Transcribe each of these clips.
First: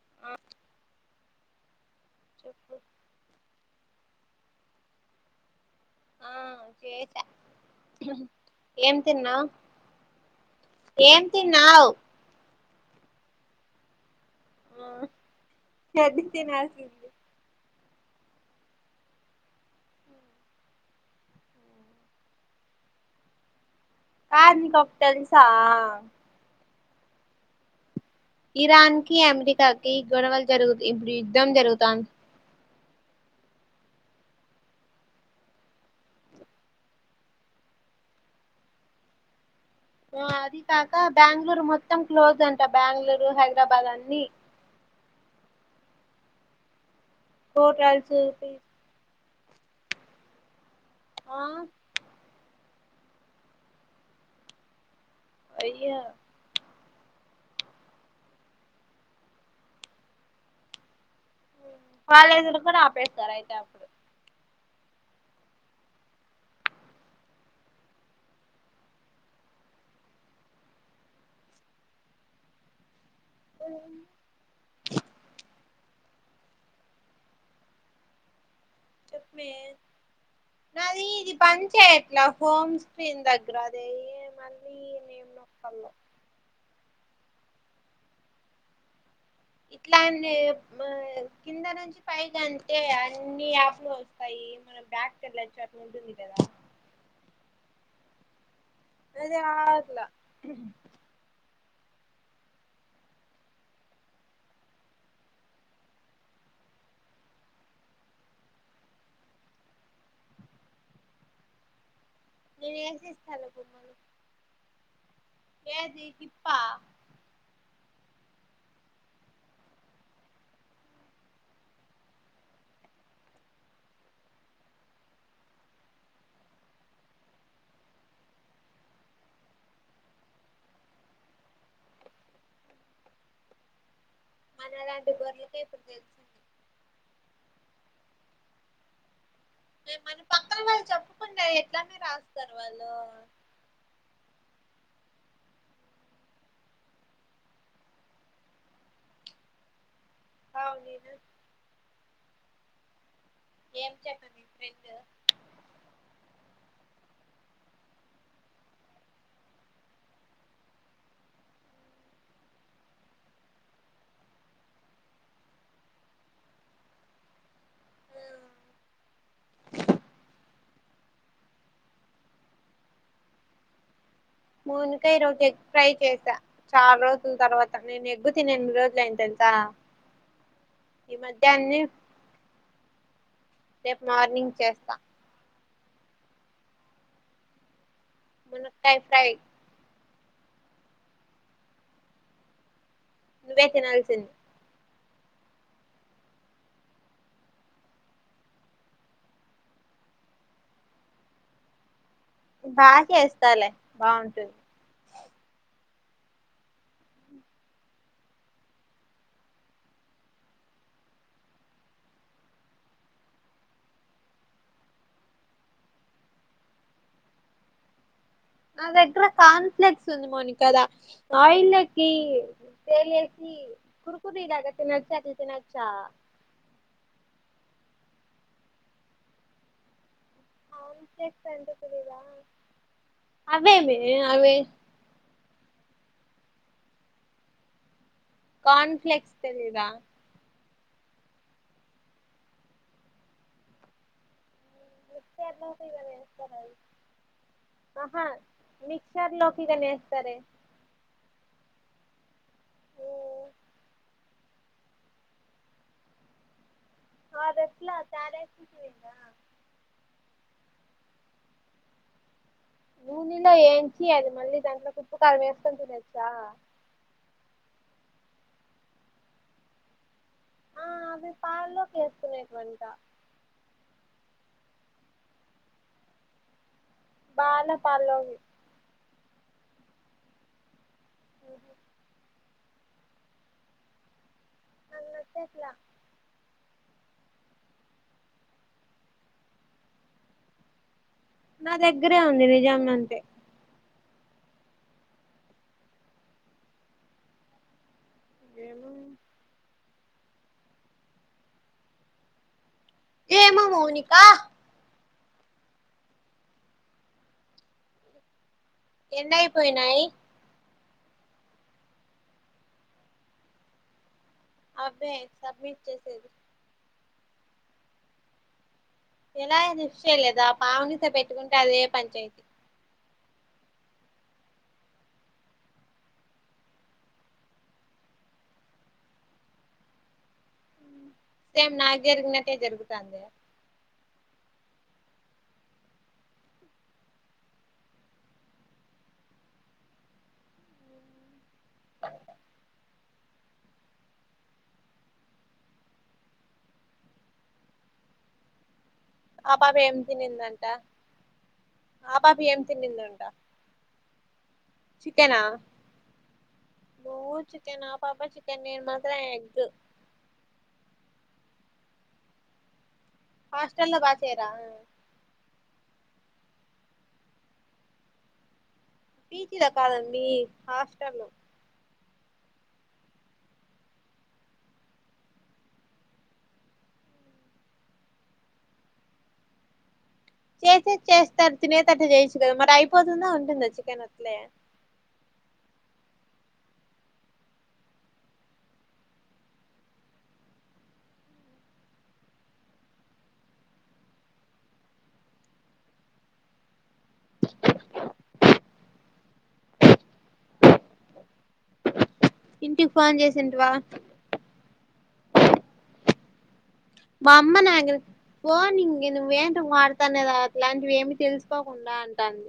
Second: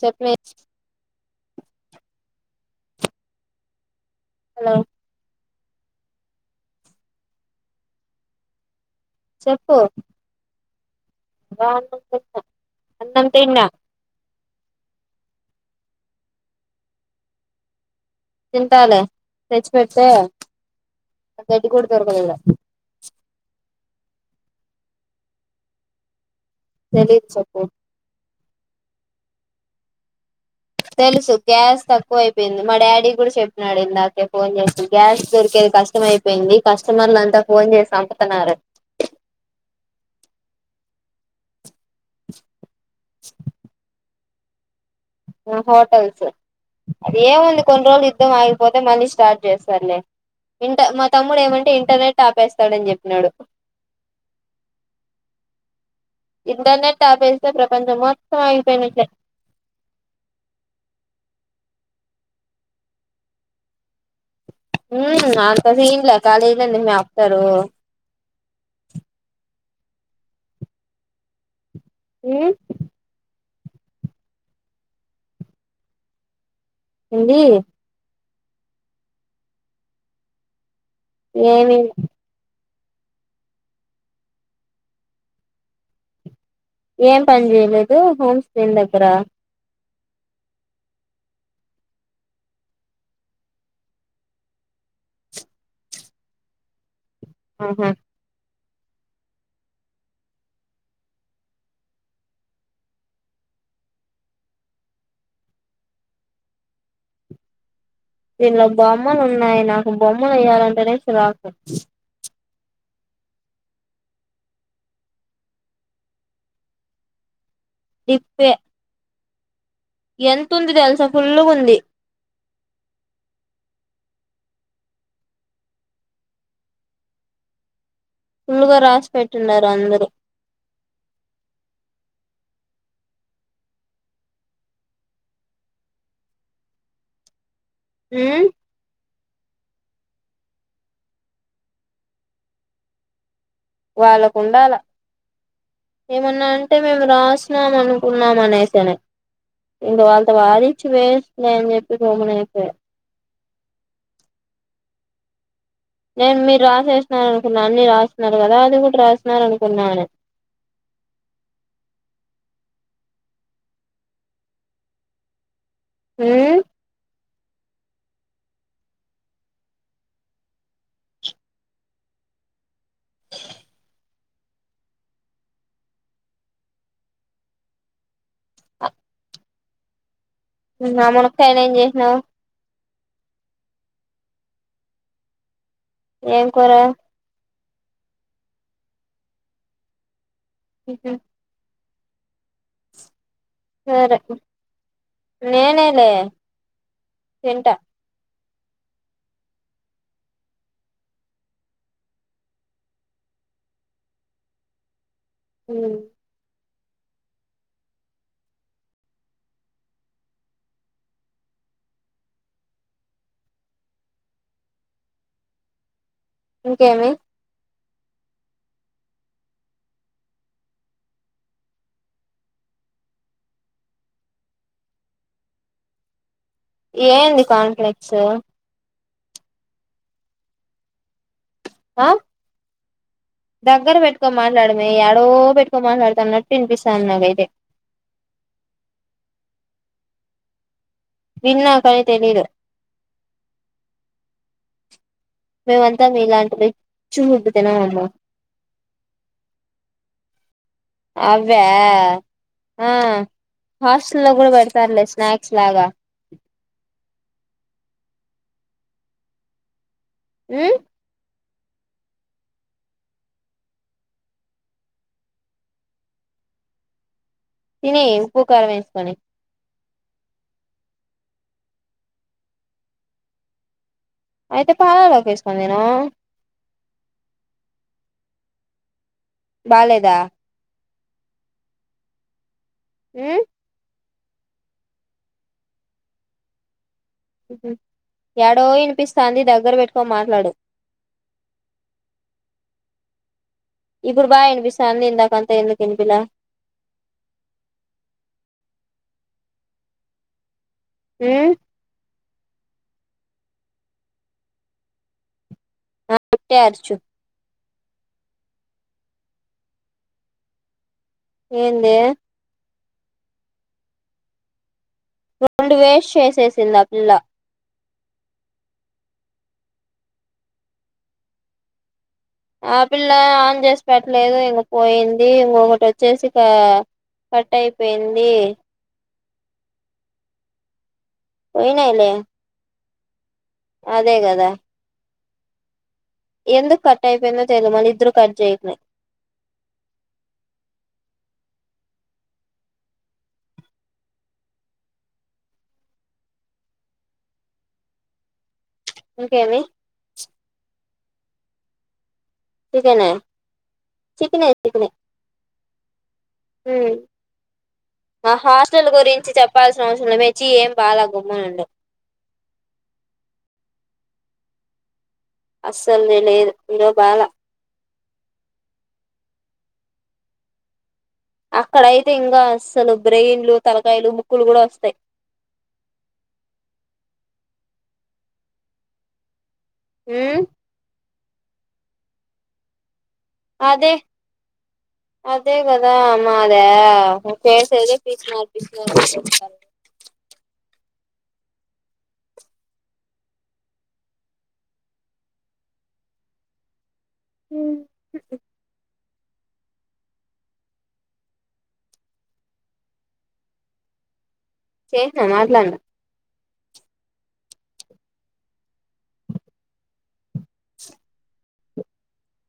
చెప్వే చెప్పు హలో ఆ చేశా ఏం తిన్నావ్ చెప్పు ఏం తిన్నావ్ అన్నం తిన్నా అన్నం తిన్న సద్ది తినాల్సింది తింటాలే తెచ్చి పెడితే అ గడ్డి కూడా దొరకదు ఈడ కాదు నీకు ఒకటి తెలుసా తెలీదు చేప్పు ఇరాన్కి అమ్రికాకి గొడవల్ తెలుసు గ్యాస్ తక్కువ అయిపోయింది మా డాడీ గూడా చెప్పినాడు ఇందాకే ఫోన్ జేసి, గ్యాస్ దొరికేది కష్టం అయిపోయింది కస్టమర్లంతా ఫో. అన్ జేసి సంపుతున్నారు ఆ అది కాక బ్యాంగ్ళూరు మొత్తం క్లోజ్ అంట. బ్యాంగ్ళూరు, హైదరాబాద్ అన్ని. ఓ హోటల్స్ అది ఏముంది కొన్ రోజులు హోటల్స్ యిద్ధం ఆగిపోతే మళ్ళీ స్టార్ట్. జేస్సారులే ఇంట మా తమ్ముడు ఆ ఏమంటే ఇంటర్నెట్ టాపేస్తాడని జెప్పినాడు అయ్యో ఇపుడు నెట్ ఆపేస్తే ప్రపంచం మొత్తం అయిపోయినట్లే. [inaudible] కాలేజీలు కూడా ఆపేస్తారు అయితే అప్పుడు ఊమ్ అంత సీన్లే, కాలేజీలు ఎందుకు మే ఆప్తరు. ఊ [inaudible] ఏండీ చెప్పే నాది ఇది పని ఏమి చేయట్లా హోమ్స్ దీని దగ్గర అదే మళ్ళీ ఏం నొక్కలో ఏం పని చేయలేదు హోమ్ స్క్రీన్ దగ్గర ఇట్లా అంటే కిందనుంచి పైకంటే అన్ని అప్ప్ల ఓస్తాయి మనం బ్యాక్చ్చ అట్లా ఉంటుంది కదా ఆహా అదే రాట్లే దీనిలో బొమ్మలు ఉన్నాయి నాకు బొమ్మలు ఏయ్యాలంటేనే చిరాకు నేను ఏసీ ఇస్తాలే కేజి కిప్పా ఇప్పే ఎంతుంది తెల్సా ఫుల్లుగుంది ఫులుగా రాసి పెటుండరు అందరూ మనలాంటి గోర్లకే ఇప్పుడు తెలిసింది హ్మ్మ్ ఎ మన పక్కన వాళ్ళు చెప్పకుంటె ఇట్లానే రాస్తారు వాళ్ళు వాళ్ళకుండాల ఏమన్నా అంటే మేము రాస్తున్నాం అనుకున్నాం అనేసేనే ఇంకా వాళ్ళతో అవును వాదిచ్చి నేను వెయిస్టేలే అని చెప్పి గమ్మున అయిపోయా ఏం చెప్పింది మీ ఫ్రెండు నేను మీరు రాశేసినారు అనుకున్నాను అన్ని రాస్తున్నారు కదా అది కూడా రాష్న్నారు అనుకున్నాను [inaudible] హ్మ్మ్ [inaudible] మోనికా ఈ రోజు ఎగ్ ఫ్రై చేసా చాలా రోజుల తర్వాత నేను ఎగ్గు తినీ ఎన్ని రోజులు అయింది తెలుస తా నిన్న ఆ మునక్కయను ఏం చేసినవ్ రేపు మార్నింగ్ చేస్తా ఏం కూర మునక్కాయ్ ఫ్రై ఊహ్మ్మ్ సరే నువ్వేతినాల్సింది నేనేలే తింట బా చేస్తాలే బాగుంటుంది హ్మ్మ్ ఇంకేమి నా దగ్గర కార్నఫలాక్స్ ఉంది మోనిక ఆయిల్ లో కీ ఫ్రై చేసి కీ కురుకురీ లాగా తినచ్చ అది తినచ్చా ఏంది కార్నఫలేక్సు కార్నఫలాక్స్ అన్ ఆ దగ్గర అవేమి పెట్టుకొని అవి మాట్లాడవే ఎడో పెట్టుకొని మాట్లాడుతున్నట్టు వినిపిస్తోంది ది నాకైతే కార్నఫలాక్స్ తెలిదా విన్నా కాని తెలీదు మిక్చర్ లోకి మేమంతా గాని ఏస్తారు మీలాంటి అవి రిచ్ ఫుడ్ తినమ్మమ్మ ఆహా మిక్చర్ లోకి కానీ ఎస్తారే అ వే ఆ హాస్టల్ లో కూడా పెడతారులే స్నాక్స్ లాగా అదెట్లా తారే చచవీంద హ్మ్ నూనెలో వేయించి అవి మళ్ళీ దాంట్లో ఉప్పు కారం వేసుకోని తినొచ్చా తినెయ్ ఉప్పు కారం వేసుకని ఆ అవి పాలల్లోకేసుకొనేటివంటా అయితే పాల్లల్లోకేసుకొని తిను బాలే పాలోకి బాలేదా ఒహు మ్మ్ నాకు నచ్చట్ల ఎడో వినిపిస్తాంది దగ్గర పెట్టుకొని మాట్లాడు నా దగ్గరే ఉంది నిజంగా అంతే ఇప్పుడు బాగా వినిపిస్తంది ఇందాక అంత ఎందుకు వినిపిలా ఏమో మ్మ్ ఏమో మౌనికా అంతే అరుచు ఎన్నయిపోయినయి ఏందే అవే రెండు సబ్మిట్ వేస్ట్ చేసేది చేసేసింది ఆ పిల్ల ఎలా లిఫ్ట్ చేయలేదా పావనితో పెట్టుకుంటే అదే పంచాయతీ ఆ పిల్ల ఆన్ చేసి పెట్లేదు ఇంక పోయింది ఇంకొకటి వచ్చేసి పా కట్ అయిపోయింది సేమ్ నాకు పోయినాయిలే జరిగినట్టే జరుగుతాంది అదే కదా ఎందుకు కట్ అయిపోయిందో తేలిదు మళ్లీ ఇద్దరు కట్ చేయట్లే ఆ ఇంకేమి పాప ఏం తినిందంట ఆ పాపి ఏం తినిందంటా చికనే చికెనా హ్మ్ నువ్వు చికెన్ ఆ పాప మా చికెన్ నేను హాస్టల్ మాత్రం గురించి ఎగ్ చెప్పాల్సిన అవసరం ఛీ ఏం బలా గుమ్మనండు హాస్టల్లో బాగ చేయరా అస్సల్ది లేదు ఇరో బాగా పీజీలో హాస్టల్ లో అక్కడ అయితే ఇంకా అసలు బ్రెయిన్లు తలకాయలు ముక్కులు కూడా వస్తాయి మ్మ్ చేసేది చేస్తారు తినేట్టటు చేయచ్చు కదా మరి అయిపోతుందా ఉంటుందా అదే చికెన్ అట్లే అదే కదా అమ్ మా అదే పసేదే పసినారీ పిసినారీ హ్మ్ ఇంటికి ఫోన్ చేసింటివా చేసినా మాట్లాడినా మా అమ్మ నా పోఓ నంక నువ్వ ఏంట వాడతానేద అట్లాంటివి ఏమి తెలుసుకోకుండా అంటాంది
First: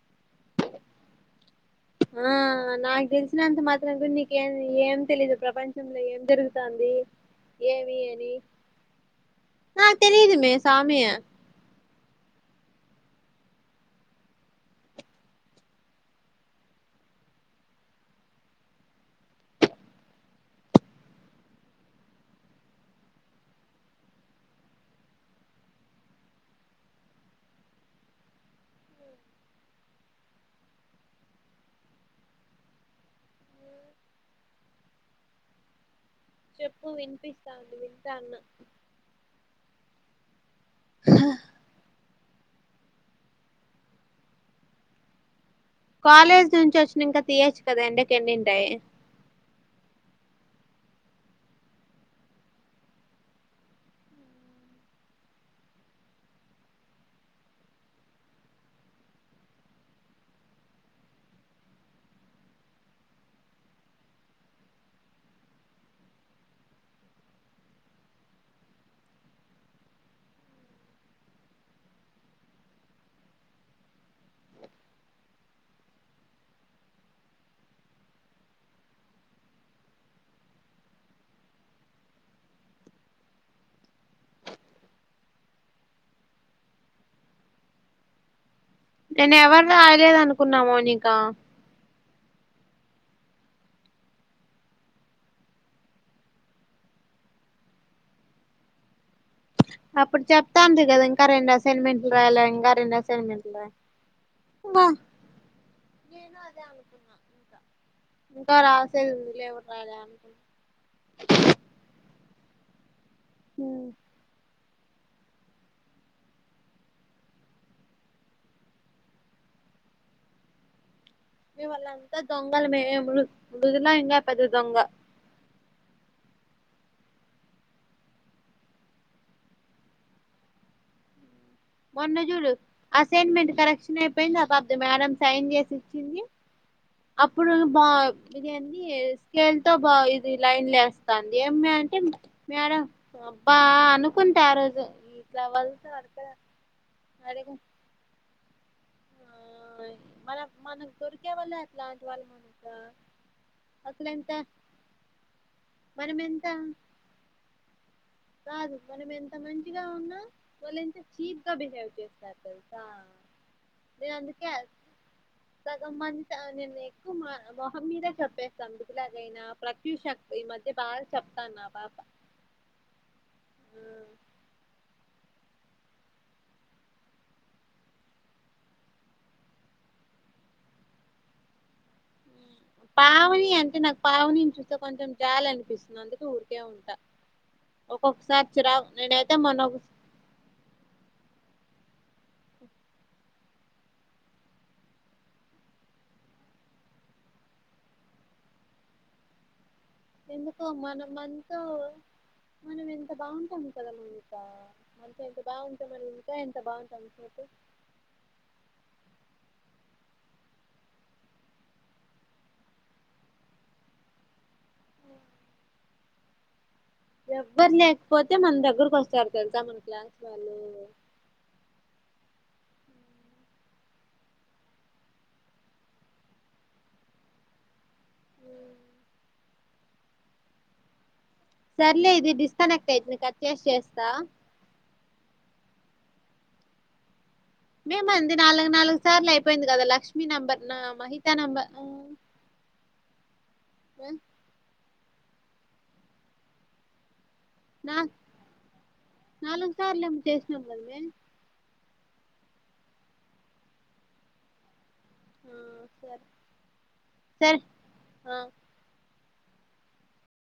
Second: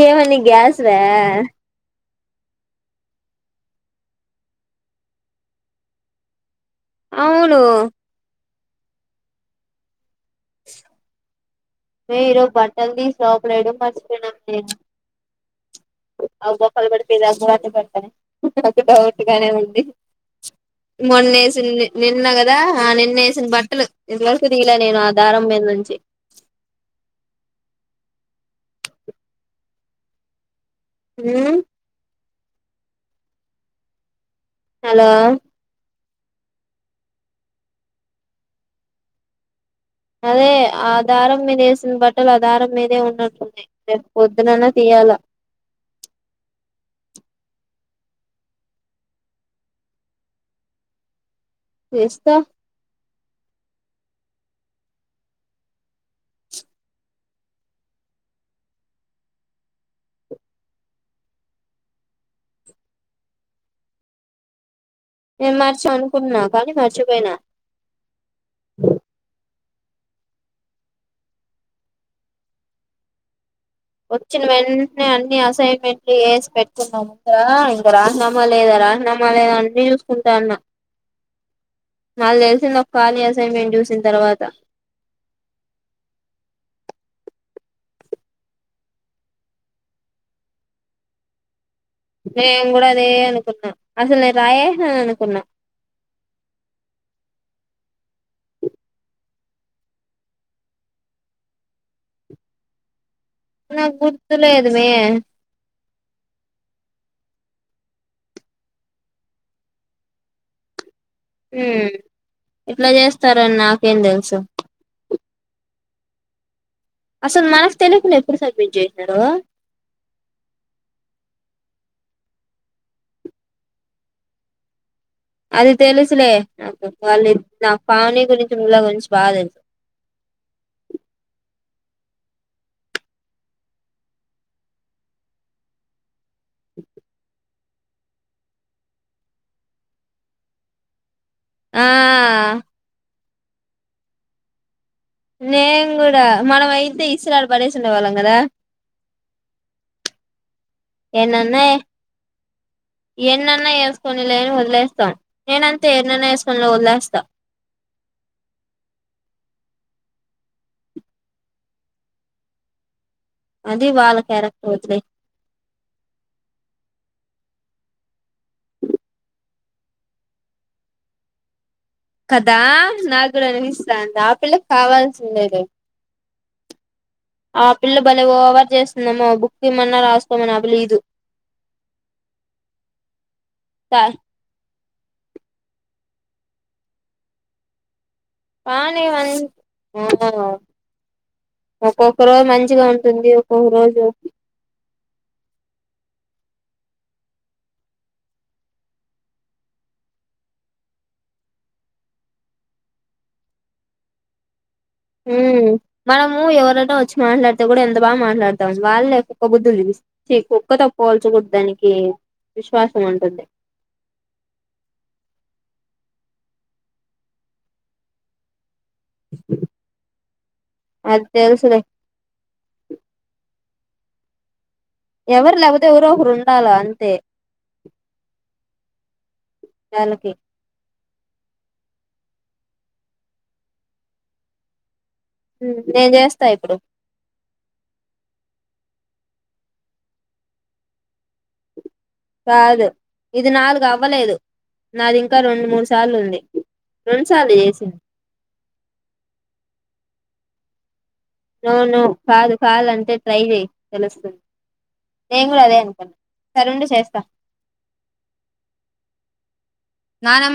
ఏమని గ్యాస దా ఆ నాకు తెలిసినంత మాత్రం గురి నీకేం ఏం తెలీదు ప్రపంచంలో ఏం జరుగుతు ంది అవును ఏమి ఏని తెలీదుమే సామి మీ ఈరోజు బట్టలు తీసి లోపల వేయడం మర్చిపోయినామే అ గొప్పలు పడిపోది అబట పడత నాకు డౌట్ గానే ఉంది మొన్నేసింది నిన్న కదా ఆ నిన్న వేసిన బట్టలు ఇంతవరకు దీలే నేను ఆ దారం మీద నుంచి ఊ హలో చెప్పు వినిపిస్తాంది వింటాన్న అదే ఆ దారం మీద వేసిన బట్టలు అట్ ఆ దారం మీదే ఉన్నట్టుంది రేప్ పొద్దునన్న తీయాలా కాలేజ్ నుంచి వచ్చినాకా తీయచ్చు కదా ఎండకెండింటాయి తీస్తా నేన్ మారిచ అనుకున్న కానీ మర్చిపోయినా వచ్చిన వెంటనే అన్ని అసైన్మెంట్లు వేసి పెట్టుకున్నా ముందా ఇంక రాసినామా లేద రాసినామా లేదా అన్నీ చూసుకుంటాన్న నాకు తెలిసింది ఒక కాళీ అసైన్మెంట్ చూసిన తర్వాత నేను ఎవర్రాయలేదు అనుకున్నా మౌనిక నేను కూడా అదే అనుకున్నా అసలు నేను రాయేసినా అనుకున్నా అప్పుడు చెప్తాంది కదా ఇంక రెండు అసైన్మెంట్లు రాయల ఇంక రెండ నాకు గుర్తులేదు మే నేను అదే అనుకున్నా ఇంకా ఇంకా రాసేది ఉంది లేవుడు రాలే అనుకు ఊ ఇట్లా చేస్తారని నాకేం తెలుసు అసలు మనకు తెలియకుండా ఎప్పుడు సబ్మిట్ చేశినారు వల్లంతా దొంగలు మే మృ మృదుల ఇంకా పెద్ద దొంగ అది తెలుసులే నాకు వాళ్ళు నాకు పావనీ గురించి మృదుల గురించి బాగా తెలుసు మొన్న చూడు అసైన్మెంట్ కరెక్షన్ అయిపోయింది ఆ పాపది మేడం సైన్ చేసి ఇచ్చింది అప్పుడు బా ఇదేంది స్కేల్ తో బా ఇది లైన్ లేస్త తాంది ఏమ్మే అంటే ఆ మేడం అబ్బా అనుకుంటే ఆ రోజు ఇట్లా నేను వదిలితే అడక కూడా మనం అయితే ఇసిరి అడ అడగ పడేసే ఉండేవాళ్ళం కదా [inaudible] మనక్ మనకు దొరికే వాళ్ళే ఎన్నన్నా అట్లాంటి వాళ్ళు మనకు ఎన్నన్నా అసలు ఎంత ఎసుకొనిలే వదిలేస్తాం నేనంతే మనం ఎమన్నా చేసుకోని లే వదిలేస్తా గాదు మనం ఎంత మంచిగా ఉన్నా వాళ్ళు ఎంత చీప్ గా బిహేవ్ చేస్తార్ తెలుసా అది నేను వాళ్ళ అందుకే క్యారెక్టర్ వదిలే సగం మందితో నేను ఎక్కు మొహం మీద చెప్పేస్తా మృదులా కైనా ప్రత్యూషక్ ఈ మధ్య బాగా చెప్తాన్నా అ పాప కదా నాకు కూడ ఆ, అనిపిస్తాంది ఆపిల్లకి కావాల్సిందేలే ఆ పిల్ల బలే ఓవర్ చేస్తుందమ్మొ బుక్ ఇయమన్నా రాసుకోమని ఆ పిల్ల ఈదు పావని అంటే నాకు పావని చూపి ఇంకా కొంచెం జాలి అనిపిస్తుంది అందుకే ఉరికే ఉంటా ఒక్కొక్కసారి చిరాకు పావని నేనైతే మంచి మొన్న ఒక- ఓహో ఒక్కొక్క రోజు మంచిగా ఉంటుంది ఒక్కొక్క రోజు ఎందుకో మనంతా మనం ఎంత బాగుంటాం కదా మౌనికా ఉ మనము ఎవరైనా వచ్చి చెప్పు మాట్లాడితే కూడా ఎంత బాగా మాట్లాడుతాం వాళ్లే కుక్కా బుద్ధులు చూపిస్తా చ్చి కుక్కతో పోల్చగూడదు దానికి విశ్వాసం ఉంటుంది ఎవ్వరు లేకపోతే మన దగ్గర వస్తారు తెలుసా మన క్లాస్ వాళ్ళు అది తెలుసులే ఎవరు లేకపోతే ఎవరో ఒకరు ఉండాల అంతే ఉ తనకి సర్లే ఇది డిస్కనెక్ట్ అయితుంది కట్ చేసి చేస్త నేన్ చేస్త ఇప్పుడు మేమంది నాలుగు నాలుగు సార్లు అయిపోయింది గదా లక్ష్మీ నెంబర్ నా మహితా నంబర్ కాదు ఇది నాలుగు అవ్వలేదు నాది ఇంకా రెండు మూడు సార్లు ఉంది ఉ న నాలుగు సార్లు ఏమో చేసిన కదా మే నోనో కాదు కళ్ళంటే ట్రై చేయి తెలుస్తు నేను గూడ అదే అనుకున్నా సరే సరే ఉండు చేస్త సరే నా న మ్